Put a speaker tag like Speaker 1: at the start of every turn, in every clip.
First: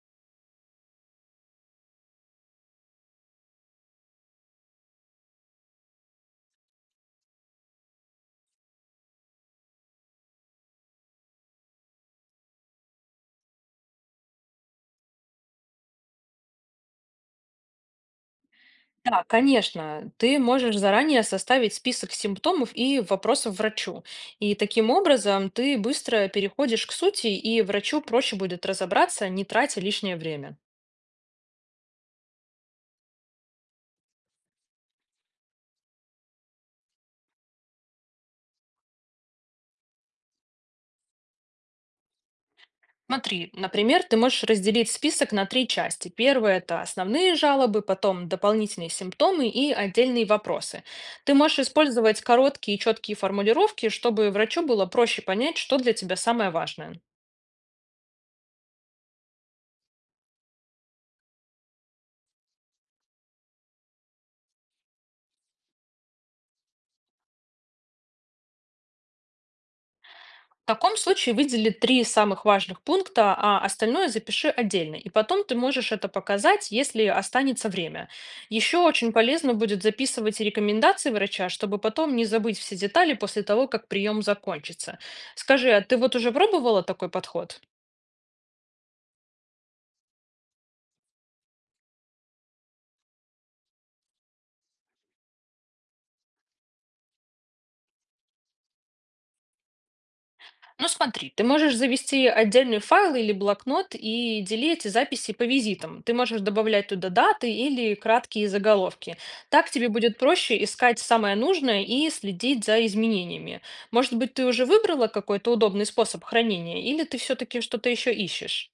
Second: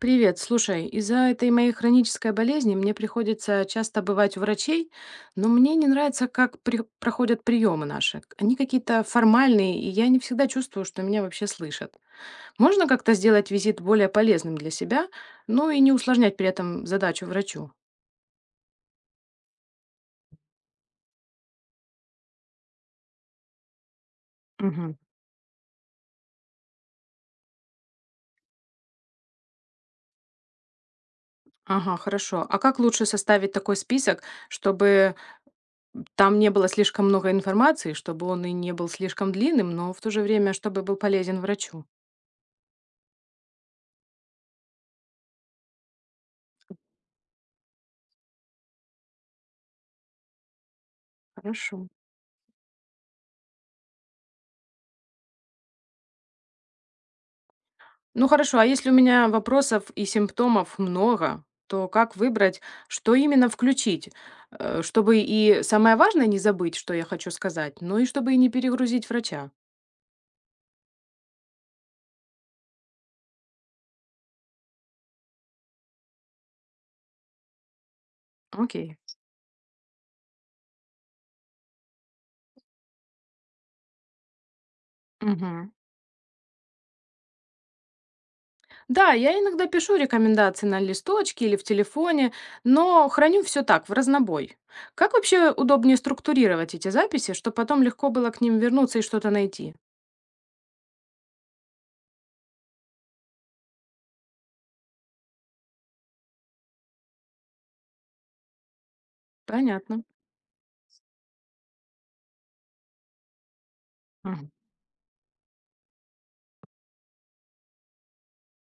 Speaker 1: Привет, слушай, из-за этой моей хронической болезни мне приходится часто бывать у врачей, но мне не нравится, как проходят приемы наши. Они какие-то формальные, и я не всегда чувствую, что меня вообще слышат. Можно как-то сделать визит более полезным для себя, ну и не усложнять при этом задачу врачу?
Speaker 2: Да, конечно, ты можешь заранее составить список симптомов и вопросов врачу. И таким
Speaker 1: Мгм.
Speaker 2: образом ты быстро переходишь к сути, и врачу проще будет разобраться, не тратя лишнее время.
Speaker 1: Ага, хорошо. А как лучше составить такой список, чтобы там не было слишком много информации, чтобы он и не был слишком длинным, но в то же время, чтобы был полезен врачу?
Speaker 2: Смотри, например, ты можешь разделить список на три части. Первая– это основные жалобы, потом дополнительные симптомы и отдельные вопросы. Ты можешь
Speaker 1: Хорошо.
Speaker 2: использовать короткие и четкие формулировки, чтобы врачу было проще понять, что для тебя самое важное.
Speaker 1: Ну хорошо, а если у меня вопросов и симптомов много, то как выбрать, что именно включить, чтобы и самое важное не забыть, что я хочу сказать, но и чтобы и не перегрузить врача?
Speaker 2: В таком случае выдели три самых важных пункта, а остальное запиши отдельно. И потом ты можешь это показать, если останется время. Еще
Speaker 1: Окей.
Speaker 2: очень полезно будет записывать рекомендации врача, чтобы потом не забыть все детали после того, как прием закончится. Скажи,
Speaker 1: Мгм.
Speaker 2: а ты вот уже пробовала такой подход?
Speaker 1: Да, я иногда пишу рекомендации на листочке или в телефоне, но храню все так, в разнобой. Как вообще удобнее структурировать эти записи, чтобы потом легко было к ним вернуться и что-то найти?
Speaker 2: Ну смотри, ты можешь завести отдельный файл или блокнот и делить эти записи по визитам. Ты можешь добавлять туда даты или краткие заголовки. Так тебе
Speaker 1: Понятно.
Speaker 2: будет проще искать самое нужное и следить за изменениями. Может быть, ты уже выбрала какой-то удобный способ хранения, или ты все-таки что-то еще ищешь?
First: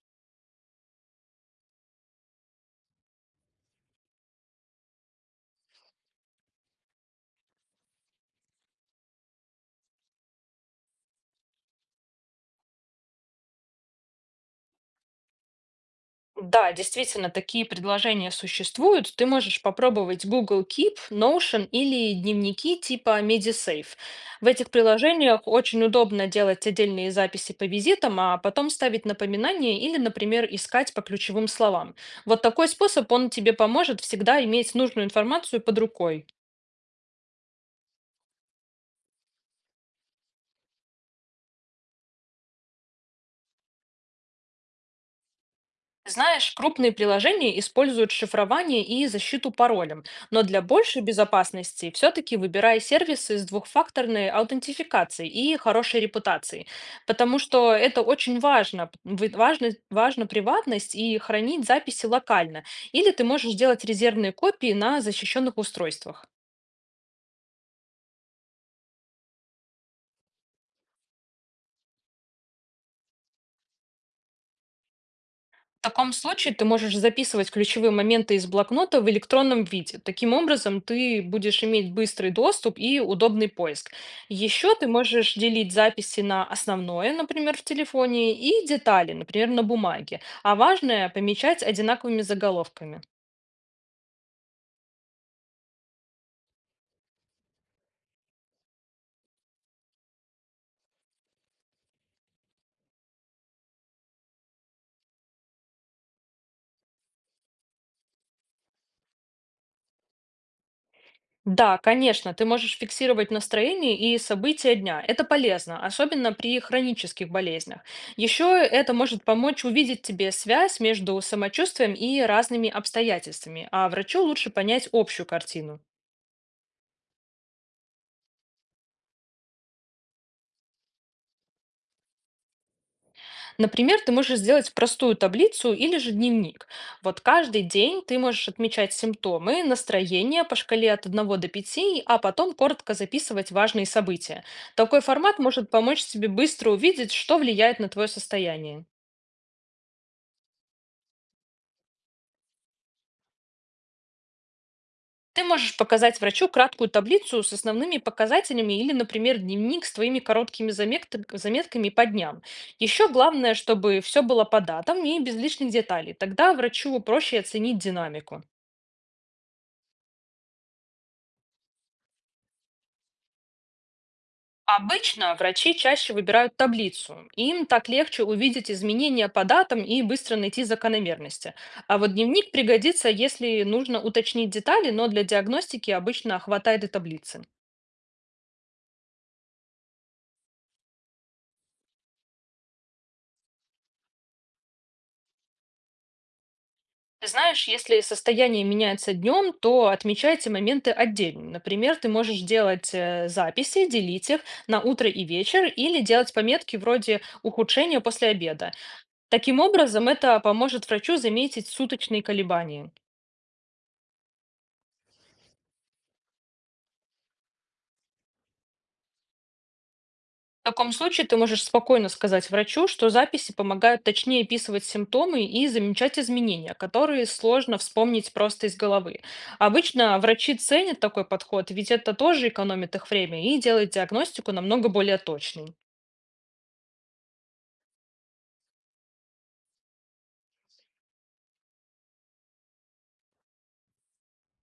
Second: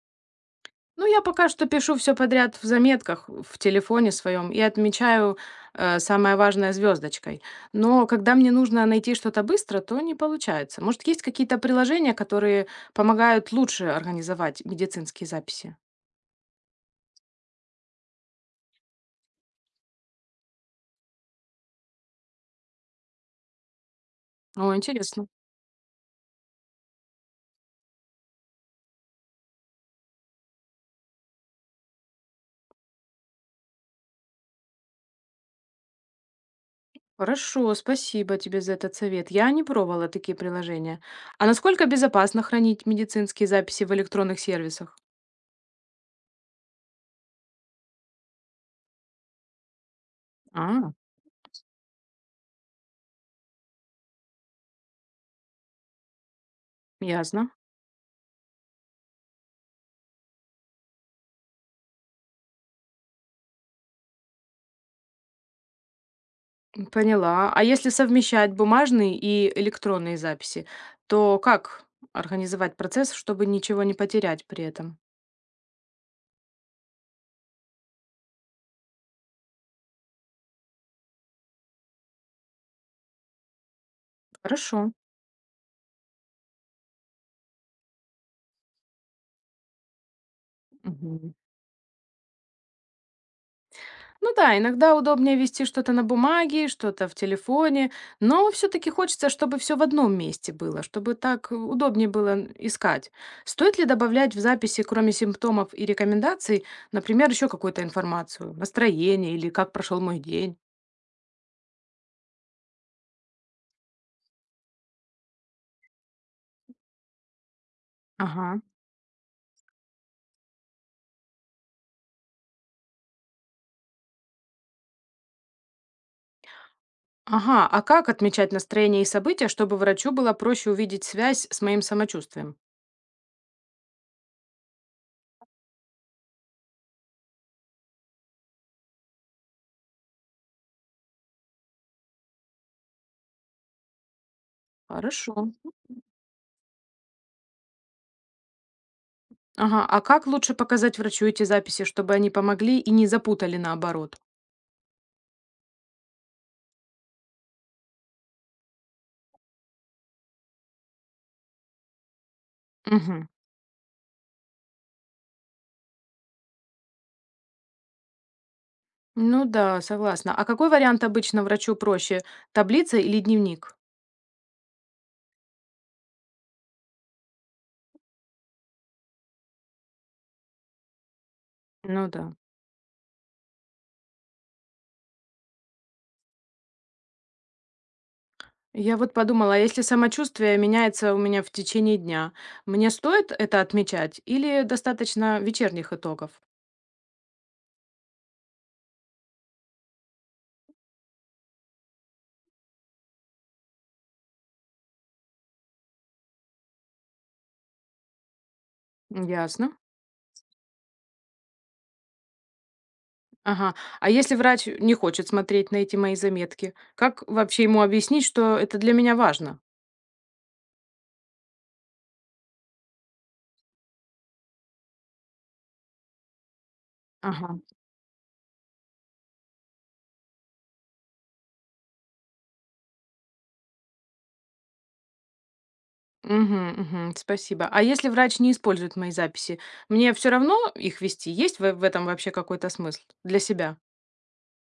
Speaker 1: Ну, я пока что пишу все подряд в заметках в телефоне своем и отмечаю, самое важное звездочкой, но когда мне нужно найти что-то быстро, то не получается. Может, есть какие-то приложения, которые помогают лучше организовать медицинские записи?
Speaker 2: Да, действительно, такие предложения существуют. Ты можешь попробовать Google Keep, Notion или дневники типа MediSafe. В этих
Speaker 1: О, интересно.
Speaker 2: приложениях очень удобно делать отдельные записи по визитам, а потом ставить напоминания или, например, искать по ключевым словам. Вот такой способ, он тебе поможет всегда иметь нужную информацию под рукой.
Speaker 1: Хорошо, спасибо тебе за этот совет. Я не пробовала такие приложения. А насколько безопасно хранить медицинские записи в электронных сервисах?
Speaker 2: Знаешь, крупные приложения используют шифрование и защиту паролем, но для
Speaker 1: А,
Speaker 2: большей безопасности все-таки выбирай сервисы с двухфакторной аутентификацией и хорошей репутацией, потому
Speaker 1: ясно.
Speaker 2: что это очень важно. Важно приватность и хранить записи локально, или ты можешь делать резервные копии на защищенных устройствах.
Speaker 1: Поняла. А если совмещать бумажные и электронные записи, то как организовать процесс, чтобы ничего не потерять при этом?
Speaker 2: В таком случае ты можешь записывать ключевые моменты из блокнота в электронном виде. Таким образом, ты будешь иметь быстрый доступ и удобный поиск. Еще ты
Speaker 1: Хорошо.
Speaker 2: можешь делить записи на основное, например, в телефоне, и детали, например, на бумаге. А важное
Speaker 1: Мгм.
Speaker 2: помечать одинаковыми заголовками.
Speaker 1: Ну да, иногда удобнее вести что-то на бумаге, что-то в телефоне, но все-таки хочется, чтобы все в одном месте было, чтобы так удобнее было искать. Стоит ли добавлять в записи, кроме симптомов и рекомендаций, например, еще какую-то информацию, настроение или как прошел мой день?
Speaker 2: Да, конечно, ты можешь фиксировать настроение и события дня. Это полезно, особенно при хронических болезнях. Еще
Speaker 1: Ага.
Speaker 2: это может помочь увидеть тебе связь между самочувствием и разными обстоятельствами, а врачу лучше понять общую картину.
Speaker 1: Ага, а как отмечать настроение и события, чтобы врачу было проще увидеть связь с моим самочувствием?
Speaker 2: Например, ты можешь сделать простую таблицу или же дневник. Вот каждый день ты можешь отмечать симптомы, настроение по шкале от одного до пяти, а потом коротко записывать важные события. Такой
Speaker 1: Хорошо.
Speaker 2: формат может помочь тебе быстро увидеть, что влияет на твое состояние.
Speaker 1: Ага, а как лучше показать врачу эти записи, чтобы они помогли и не запутали наоборот?
Speaker 2: Ты можешь показать врачу краткую таблицу с основными показателями или, например, дневник с твоими короткими заметками по дням. Еще
Speaker 1: Угу.
Speaker 2: главное, чтобы все было по датам и без лишних деталей. Тогда врачу проще оценить динамику.
Speaker 1: Ну да, согласна. А какой вариант обычно врачу проще? Таблица или дневник?
Speaker 2: Обычно врачи чаще выбирают таблицу. Им так легче увидеть изменения по датам и быстро найти закономерности. А
Speaker 1: Ну
Speaker 2: вот
Speaker 1: да.
Speaker 2: дневник пригодится, если нужно уточнить детали, но для диагностики обычно хватает и таблицы.
Speaker 1: Я вот подумала, а если самочувствие меняется у меня в течение дня, мне стоит это отмечать или достаточно вечерних итогов?
Speaker 2: Ты знаешь, если состояние меняется днем, то отмечайте моменты отдельно. Например, ты можешь делать записи, делить их на утро и вечер или делать пометки вроде ухудшения после обеда. Таким
Speaker 1: Ясно.
Speaker 2: образом, это поможет врачу заметить суточные колебания.
Speaker 1: Ага. А если врач не хочет смотреть на эти мои заметки, как вообще ему объяснить, что это для меня важно?
Speaker 2: В таком случае ты можешь спокойно сказать врачу, что записи помогают точнее описывать симптомы и замечать изменения, которые
Speaker 1: Ага.
Speaker 2: сложно вспомнить просто из головы. Обычно врачи ценят такой подход, ведь это тоже экономит их время и делает диагностику намного более точной.
Speaker 1: Мгм, мгм. Спасибо. А если врач не использует мои записи, мне все равно их вести? Есть в этом вообще какой-то смысл для себя?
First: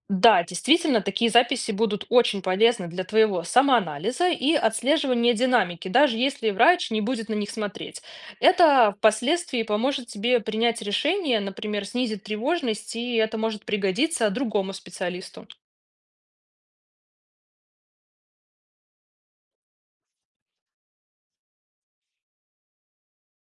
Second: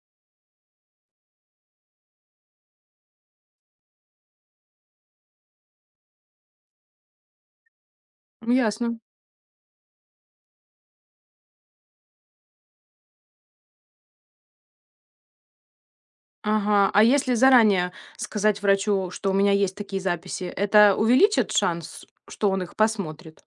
Speaker 2: Да, действительно, такие записи будут очень полезны для твоего самоанализа и отслеживания динамики, даже если врач не будет на них смотреть. Это
Speaker 1: Ясно.
Speaker 2: впоследствии поможет тебе принять решение, например, снизит тревожность, и это может пригодиться другому специалисту.
Speaker 1: Ага. А если заранее сказать врачу, что у меня есть такие записи, это увеличит шанс, что он их посмотрит?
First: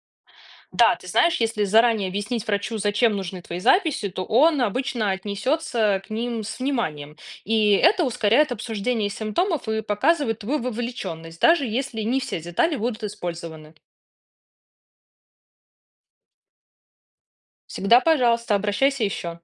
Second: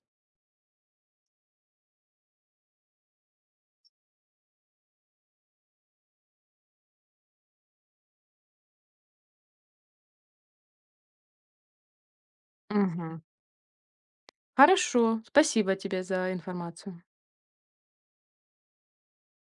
Speaker 2: Да, ты знаешь, если заранее объяснить врачу, зачем нужны твои записи, то он обычно отнесется к ним с вниманием. И это ускоряет обсуждение симптомов и показывает твою вовлеченность, даже если не все детали будут
Speaker 1: Мгм.
Speaker 2: использованы.
Speaker 1: Хорошо. Спасибо тебе за информацию.
Speaker 2: Всегда, пожалуйста, обращайся еще.